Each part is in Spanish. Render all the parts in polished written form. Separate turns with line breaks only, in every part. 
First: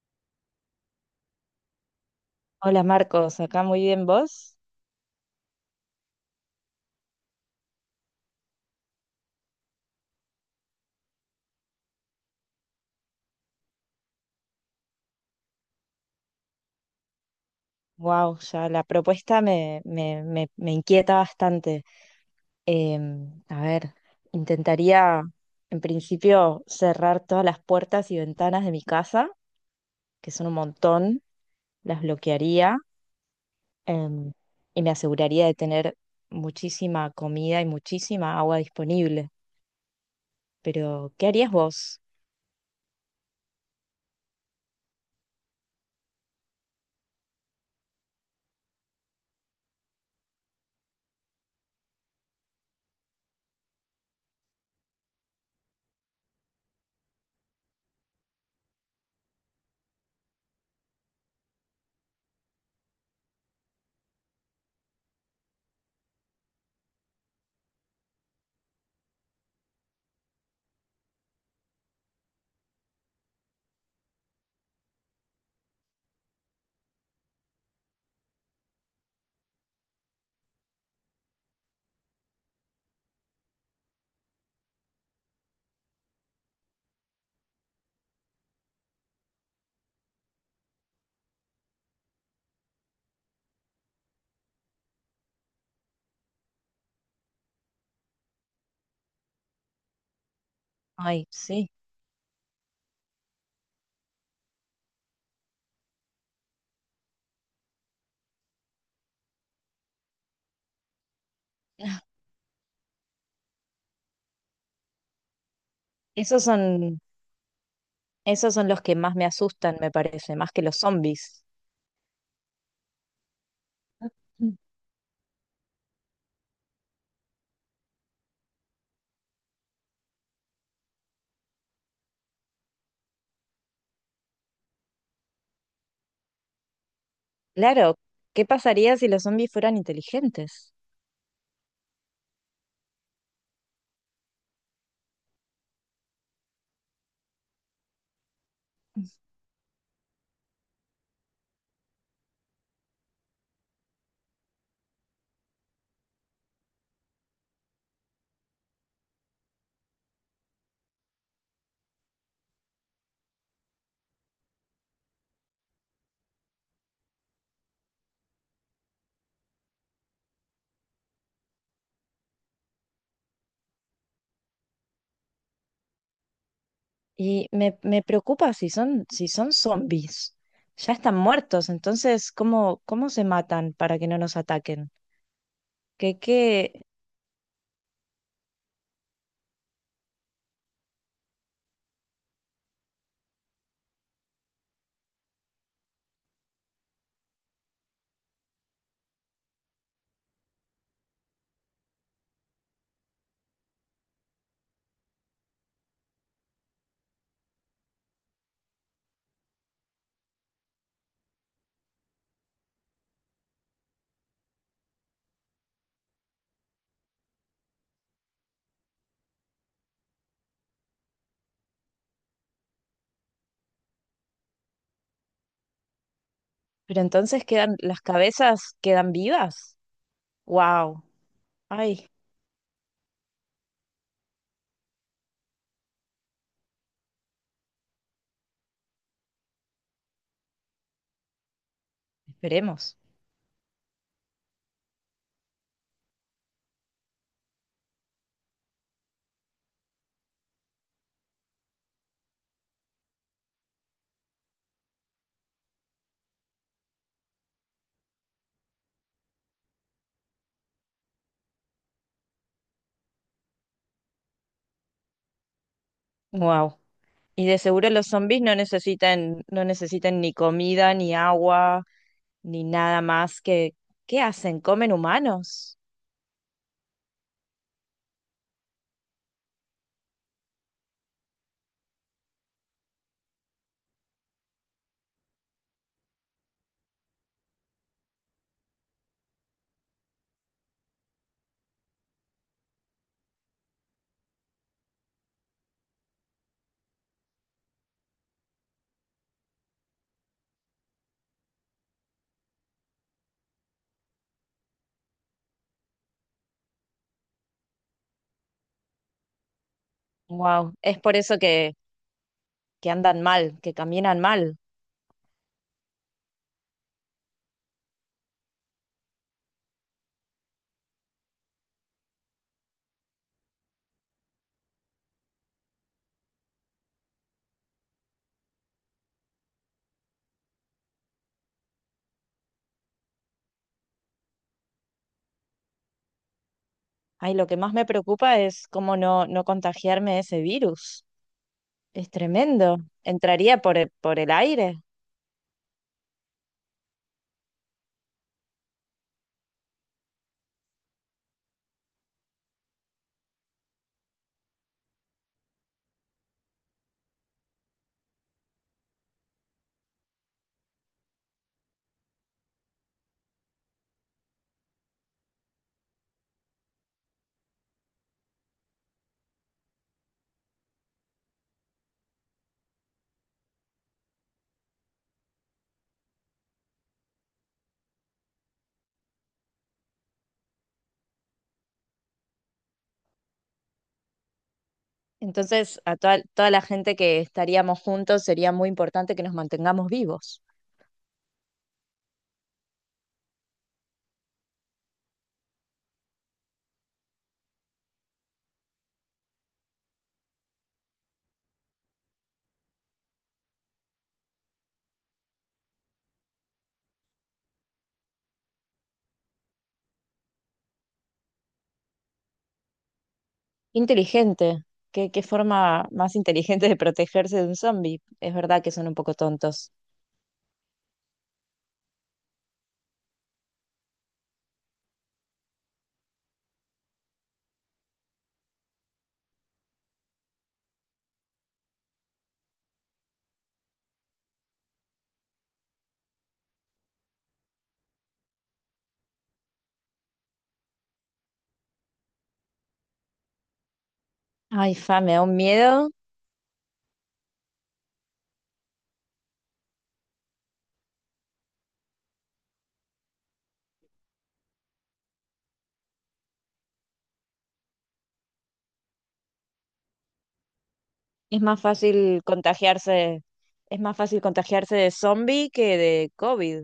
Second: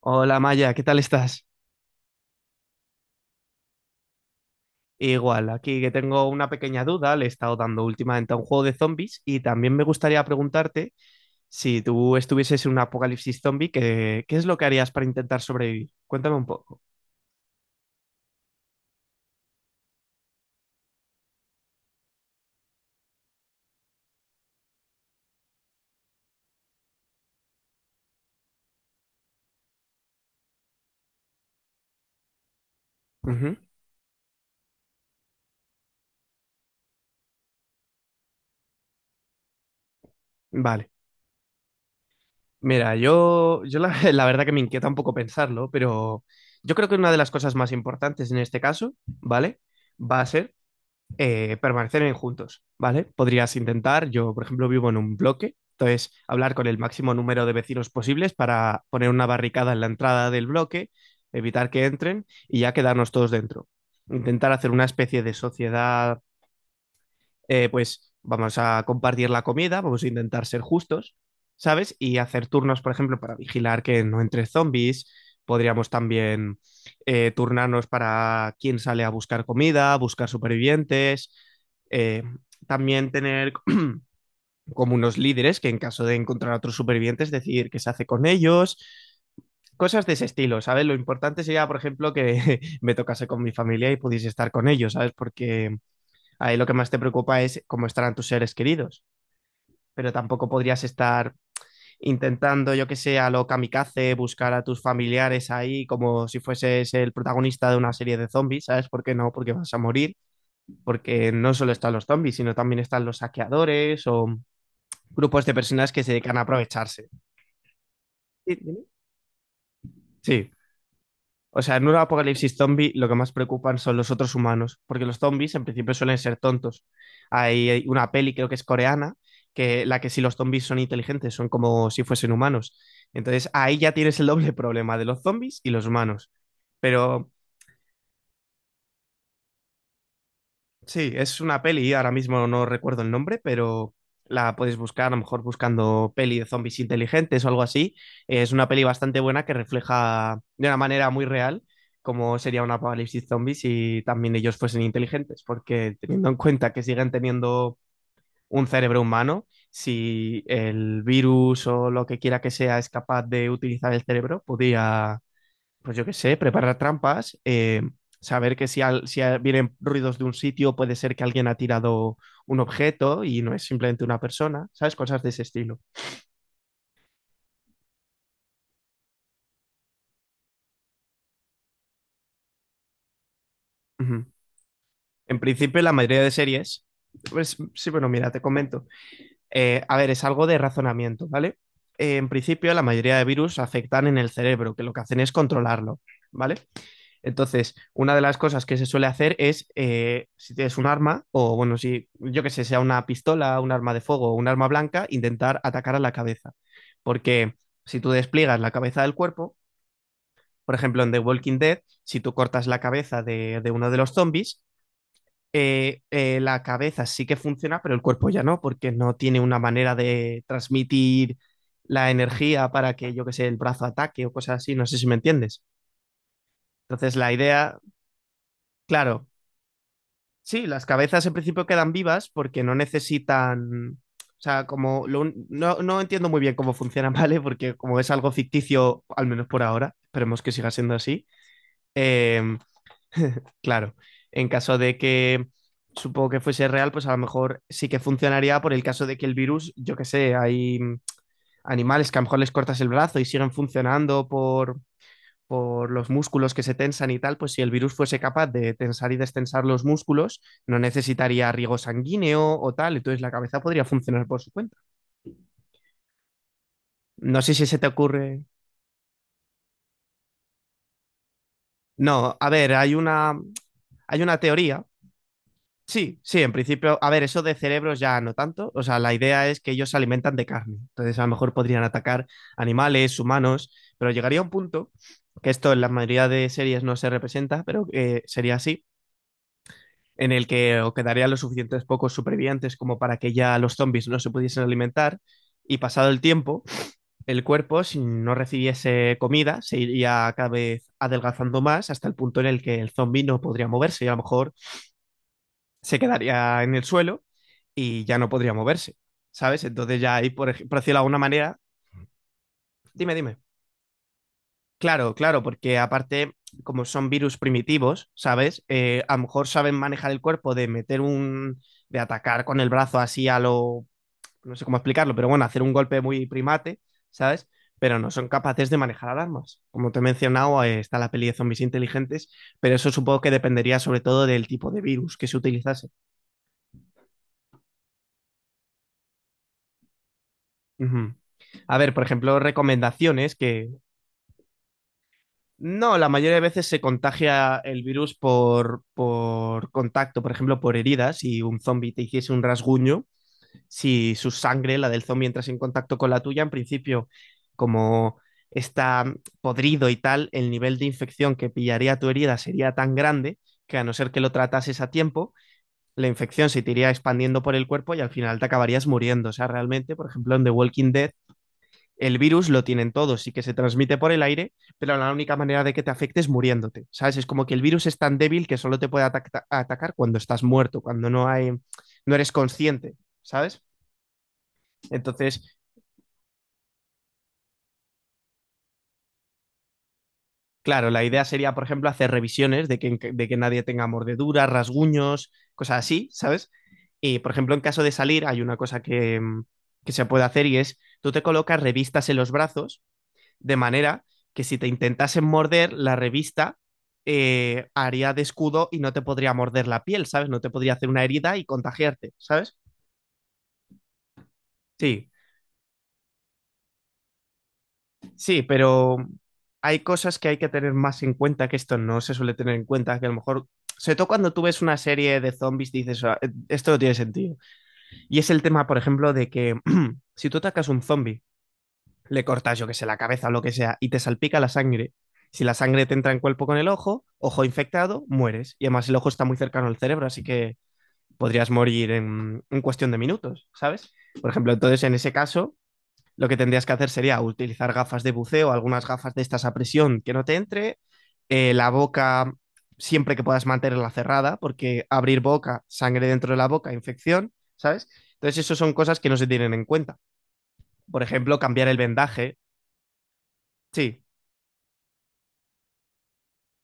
Hola Maya, ¿qué tal estás?
Hola Marcos, acá muy bien vos.
Igual, aquí que tengo una pequeña duda, le he estado dando últimamente a un juego de zombies y también me gustaría preguntarte si tú estuvieses en un apocalipsis zombie, ¿qué es lo que harías para intentar sobrevivir? Cuéntame un poco.
Wow, ya la propuesta me inquieta bastante. Em, a ver, intentaría en principio cerrar todas las puertas y ventanas de mi casa, que son un montón, las bloquearía,
Ujú.
em, y me aseguraría de tener muchísima comida y muchísima agua disponible.
Vale,
Pero, ¿qué harías vos?
mira, yo la, la verdad que me inquieta un poco pensarlo, pero yo creo que una de las cosas más importantes en este caso, ¿vale? Va a ser permanecer en juntos, ¿vale? Podrías intentar, yo por ejemplo vivo en un bloque, entonces hablar con el máximo número de vecinos posibles para poner una barricada en la entrada del bloque, evitar que entren y ya quedarnos todos dentro. Intentar hacer una especie de sociedad, pues vamos a compartir la comida, vamos a intentar ser justos, ¿sabes? Y hacer turnos, por ejemplo, para vigilar que no entre zombies. Podríamos también turnarnos para quién sale a buscar comida, buscar supervivientes. eh, También tener como unos líderes que en caso de encontrar otros supervivientes, decidir qué se hace con ellos. Cosas de ese estilo, ¿sabes? Lo importante sería, por ejemplo, que me tocase con mi familia y pudiese estar con ellos, ¿sabes? Porque ahí lo que más te preocupa es cómo estarán tus seres queridos, pero tampoco podrías
Ay,
estar
sí.
intentando, yo que sé, a lo kamikaze, buscar a tus familiares ahí como si fueses el protagonista de una serie de zombies, ¿sabes por qué no? Porque vas a morir, porque no solo están los zombies, sino también están los saqueadores o grupos de personas que se dedican a
Esos son,
aprovecharse.
esos son los que más me asustan, me parece,
Sí.
más que los zombies.
O sea, en un apocalipsis zombie lo que más preocupan son los otros humanos, porque los zombies en principio suelen ser tontos. Hay una peli, creo que es coreana, que la que si los zombies son inteligentes, son como si fuesen humanos. Entonces ahí ya tienes el doble problema de los zombies y los humanos. Pero
Claro, ¿qué pasaría si los zombies fueran inteligentes?
sí, es una peli, ahora mismo no recuerdo el nombre, pero la puedes buscar, a lo mejor buscando peli de zombies inteligentes o algo así. Es una peli bastante buena que refleja de una manera muy real cómo sería un apocalipsis zombies si también ellos fuesen inteligentes, porque teniendo en cuenta que siguen teniendo un cerebro humano, si el virus o lo que quiera que sea es capaz de utilizar el cerebro, podría, pues yo qué sé, preparar trampas, saber que si, vienen ruidos de un sitio puede ser que alguien ha tirado un objeto y no es simplemente una persona, ¿sabes? Cosas de ese estilo.
Y me preocupa si son zombies. Ya están muertos, entonces, ¿cómo, cómo se matan para que no
Ujú.
nos ataquen?
En principio, la
¿Qué,
mayoría de
qué?
series, pues sí, bueno, mira, te comento. A ver, es algo de razonamiento, ¿vale? En principio, la mayoría de virus afectan en el cerebro, que lo que hacen es controlarlo, ¿vale? Entonces, una de las cosas que se suele hacer es, si tienes un arma, o bueno, si yo que sé, sea una pistola, un arma de fuego o un arma blanca, intentar atacar a la cabeza. Porque si tú despliegas la cabeza del cuerpo, por ejemplo, en The Walking Dead, si tú cortas la cabeza de uno de los zombies, la cabeza sí que funciona, pero el cuerpo ya no, porque no tiene una manera de transmitir la energía para que, yo que sé, el brazo ataque o cosas así, no sé si me entiendes.
Pero
Entonces, la
entonces quedan,
idea,
las cabezas quedan
claro,
vivas.
sí, las
Wow.
cabezas en principio quedan
Ay,
vivas porque no necesitan. O sea, no, no entiendo muy bien cómo funciona, ¿vale? Porque como es algo ficticio, al menos por ahora, esperemos que siga siendo así. em,
esperemos.
claro, en caso de que supongo que fuese real, pues a lo mejor sí que funcionaría por el caso de que el virus, yo qué sé, hay animales que a lo mejor les cortas el brazo y siguen funcionando por los músculos que se tensan y tal, pues si el virus fuese capaz de tensar y destensar los músculos, no necesitaría riego sanguíneo o tal, entonces la cabeza podría funcionar por su cuenta.
Wow.
No
Y
sé
de
si se te
seguro los
ocurre.
zombies no necesitan, no necesitan ni comida, ni agua,
No, a
ni
ver,
nada más que, ¿qué
hay una
hacen?
teoría.
¿Comen humanos?
Sí, sí, en principio, a ver, eso de cerebros ya no tanto. O sea, la idea es que ellos se alimentan de carne. Entonces, a lo mejor podrían atacar animales, humanos, pero llegaría un punto, que esto en la mayoría de series no se representa, pero sería así, en el que o quedarían los suficientes pocos supervivientes como para que ya los zombies no se pudiesen alimentar. Y pasado el tiempo, el cuerpo, si no recibiese comida, se iría cada vez adelgazando más hasta el punto en el que el zombie no podría moverse y a lo mejor se quedaría en el suelo y ya no podría moverse, ¿sabes? Entonces ya ahí,
Wow.
por decirlo
Es
de
por
alguna
eso
manera,
que
dime,
andan
dime.
mal, que caminan mal.
Claro, claro, porque aparte, como son virus primitivos, ¿sabes? A lo mejor saben manejar el cuerpo de atacar con el brazo así a lo, no sé cómo explicarlo, pero bueno, hacer un golpe muy primate, ¿sabes? Pero no son capaces de manejar alarmas. Como te he mencionado, está la peli de zombies inteligentes, pero eso supongo que dependería sobre todo del tipo de virus que se utilizase.
Ay, lo que más me preocupa es cómo no contagiarme de ese virus.
Ujú. A ver, por
Es
ejemplo,
tremendo.
recomendaciones
Entraría
que
por el aire.
no, la mayoría de veces se contagia el virus por contacto, por ejemplo, por heridas. Si un zombie te hiciese un rasguño, si su sangre, la del zombie, entras en contacto con la tuya, en principio, como está podrido y tal, el nivel de infección que pillaría tu herida sería tan grande que a no ser que lo tratases a tiempo, la infección se te iría expandiendo por el cuerpo y al final te acabarías muriendo. O sea, realmente, por ejemplo, en The Walking Dead, el virus lo tienen todos y que se transmite por el aire, pero la única manera de que te afecte es muriéndote. ¿Sabes? Es como que el virus es tan débil que solo te puede atacar cuando estás muerto, cuando no hay, no eres consciente, ¿sabes? Entonces,
Entonces, a toda la gente que estaríamos juntos sería muy importante que nos mantengamos vivos.
claro, la idea sería, por ejemplo, hacer revisiones de de que nadie tenga mordeduras, rasguños, cosas así, ¿sabes? Y, por ejemplo, en caso de salir, hay una cosa que, que se puede hacer y es, tú te colocas revistas en los brazos, de manera que si te intentasen morder, la revista, haría de escudo y no te podría morder la piel, ¿sabes? No te podría hacer una herida y contagiarte, ¿sabes?
Inteligente.
Sí,
¿Qué, qué forma más inteligente de protegerse de un zombie? Es
sí,
verdad que son un
pero
poco tontos.
hay cosas que hay que tener más en cuenta que esto no se suele tener en cuenta, que a lo mejor, sobre todo cuando tú ves una serie de zombies, dices, "Ah, esto no tiene sentido". Y es el tema, por ejemplo, de que si tú atacas un zombie, le cortas, yo que sé, la cabeza o lo que sea, y te salpica la sangre. Si la sangre te entra en cuerpo con el ojo, ojo infectado, mueres. Y además el ojo está muy cercano al cerebro, así que podrías morir en cuestión de minutos, ¿sabes? Por ejemplo,
Ay,
entonces en
fa,
ese
me da un
caso
miedo.
lo que tendrías que hacer sería utilizar gafas de buceo, algunas gafas de estas a presión que no te entre, la boca siempre que puedas mantenerla cerrada, porque abrir boca, sangre dentro de la boca, infección, ¿sabes? Entonces, eso son cosas que no se tienen en cuenta. Por ejemplo,
Es más
cambiar el
fácil
vendaje.
contagiarse, es más
Sí,
fácil contagiarse de zombie que de COVID.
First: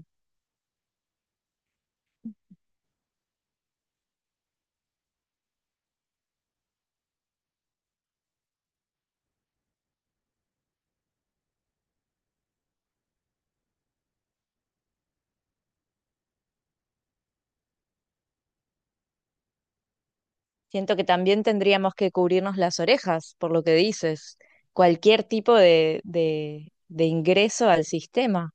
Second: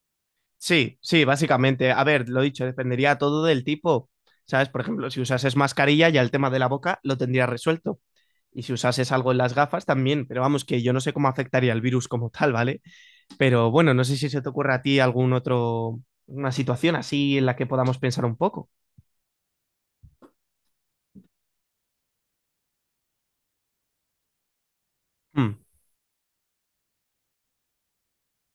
sí, sí, básicamente. A ver, lo dicho, dependería todo del tipo. ¿Sabes? Por ejemplo, si usases mascarilla, ya el tema de la boca lo tendrías resuelto. Y si usases algo en las gafas, también. Pero vamos, que yo no sé cómo afectaría el virus como tal, ¿vale? Pero bueno, no sé si se te ocurre a ti algún otro, una situación así en la que podamos pensar un poco.
Siento que también tendríamos que cubrirnos las orejas, por lo que dices, cualquier
Hmm,
tipo de ingreso al sistema.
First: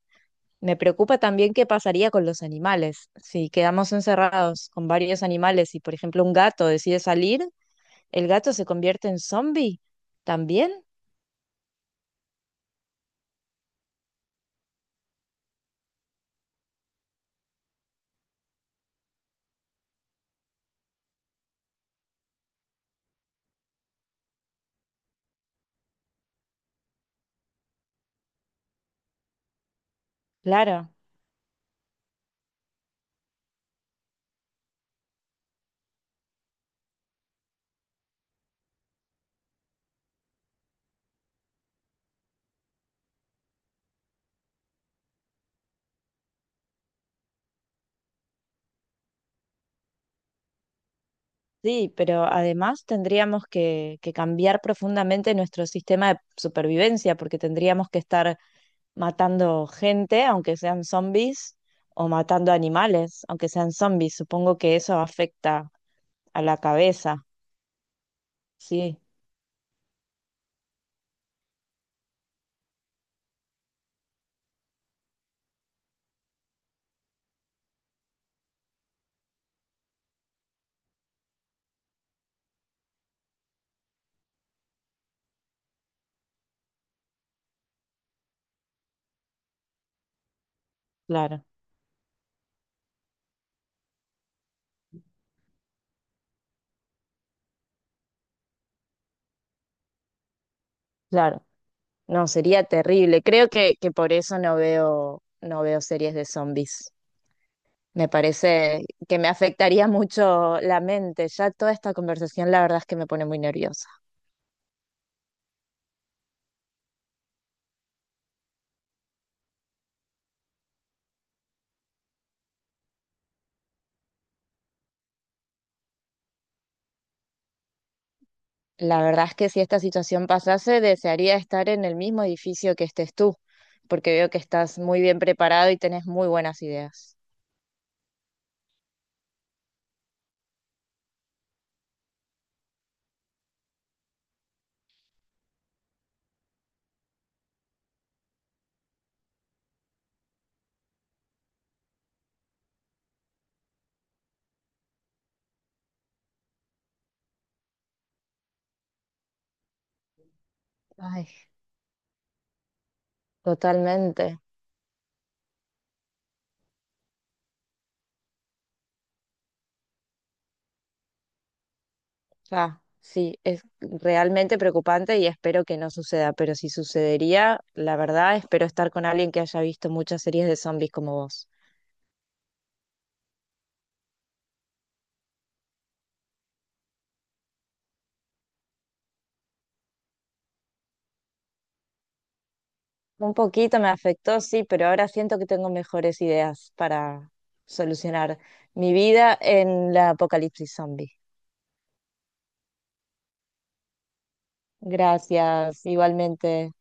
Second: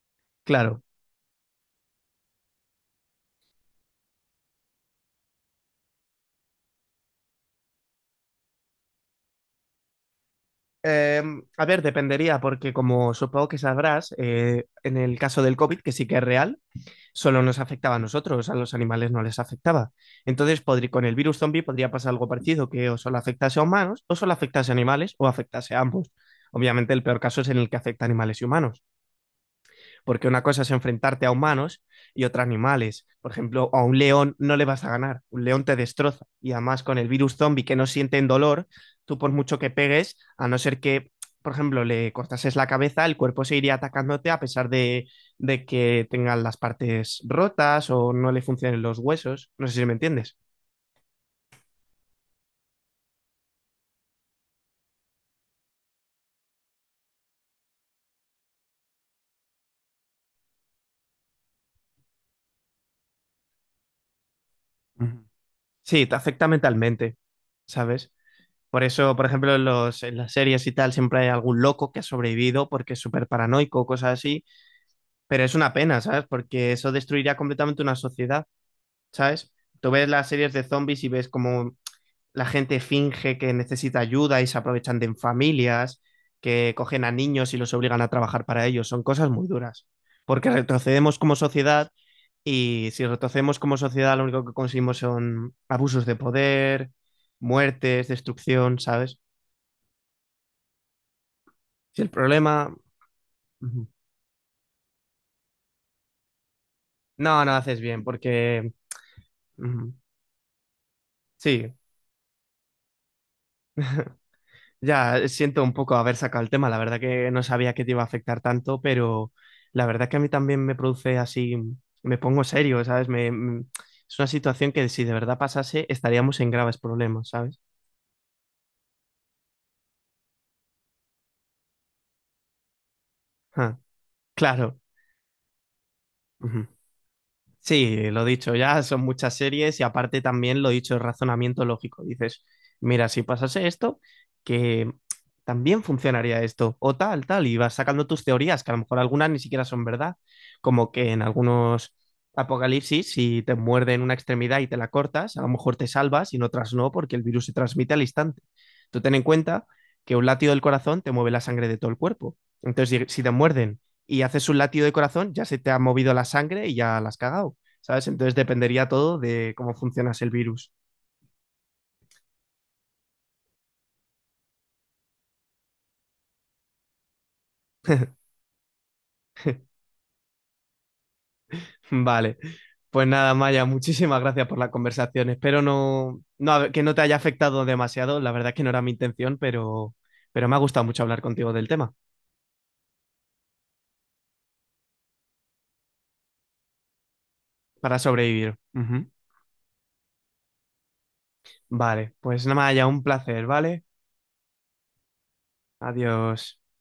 Me
claro.
preocupa también qué pasaría con los animales. Si quedamos encerrados con varios animales y, por ejemplo, un gato decide salir, ¿el gato se convierte en zombie también?
Eh, a ver, dependería, porque como supongo que sabrás, en el caso del COVID, que sí que es real, solo nos afectaba a nosotros, a los animales no les afectaba. Entonces, con el virus zombie podría pasar algo parecido, que o solo afectase a humanos, o solo afectase a animales, o afectase a ambos. Obviamente, el peor caso es en el que afecta a animales y humanos, porque una cosa es
Claro,
enfrentarte a humanos y otra a animales. Por ejemplo, a un león no le vas a ganar, un león te destroza y además con el virus zombie que no sienten dolor, tú por mucho que pegues, a no ser que, por ejemplo, le cortases la cabeza, el cuerpo seguiría atacándote a pesar de que tengan las partes rotas o no le funcionen los huesos. No sé si me entiendes.
sí, pero además tendríamos que cambiar profundamente nuestro sistema de supervivencia porque tendríamos que estar matando gente, aunque sean zombies, o matando animales, aunque sean zombies. Supongo que eso
Ujú.
afecta
Sí, te
a
afecta
la
mentalmente,
cabeza.
¿sabes? Por
Sí,
eso, por ejemplo, en las series y tal siempre hay algún loco que ha sobrevivido porque es súper paranoico, cosas así. Pero es una pena, ¿sabes? Porque eso destruiría completamente una sociedad, ¿sabes? Tú ves las series de zombies y ves cómo la gente finge que necesita ayuda y se aprovechan de familias, que cogen a niños y los obligan a trabajar para ellos. Son cosas muy duras. Porque retrocedemos como
claro,
sociedad y si retrocedemos como sociedad lo único que conseguimos son abusos de poder, muertes, destrucción, ¿sabes?
claro.
Si el
No, sería
problema...
terrible. Creo
Ujú.
que por eso no veo series de zombies.
No, no haces bien
Me
porque...
parece que me afectaría
Ujú.
mucho la mente. Ya toda
Sí.
esta conversación, la verdad es que me pone muy nerviosa.
Ya, siento un poco haber sacado el tema, la verdad que no sabía que te iba a afectar tanto, pero la verdad que a mí también me produce así, me pongo serio, ¿sabes? Es una situación que si de verdad pasase estaríamos en graves problemas, ¿sabes?
La verdad es que si esta situación pasase, desearía estar en el mismo edificio que estés tú,
Ah,
porque veo que
claro.
estás muy bien preparado y tenés muy buenas ideas.
Sí, lo dicho, ya son muchas series y aparte también lo dicho, el razonamiento lógico. Dices, mira, si pasase esto, que también funcionaría esto, o tal, tal, y vas sacando tus teorías, que a lo mejor algunas ni siquiera son verdad, como que en algunos apocalipsis, si te muerden una extremidad y te la cortas, a lo mejor te salvas y en otras no, porque el virus se transmite al instante. Tú ten en cuenta que un latido del corazón te
Ay,
mueve la sangre de todo el cuerpo. Entonces, si te muerden y
totalmente.
haces un latido de corazón, ya se te ha movido la sangre y ya la has cagado, ¿sabes? Entonces dependería todo de cómo funcionas el virus.
Ah, sí, es realmente preocupante y espero que no suceda, pero si sucedería, la verdad, espero estar con alguien que haya visto muchas series de zombies como vos.
Vale. Pues nada, Maya, muchísimas gracias por la conversación. Espero que no te haya afectado demasiado. La verdad es que no era mi intención, pero me ha gustado mucho hablar contigo del tema
Un poquito me afectó, sí, pero ahora siento que tengo mejores ideas para
para
solucionar
sobrevivir.
mi
Ujú.
vida en la apocalipsis zombie.
Vale, pues nada, Maya, un placer, ¿vale?
Gracias,
Adiós.
igualmente.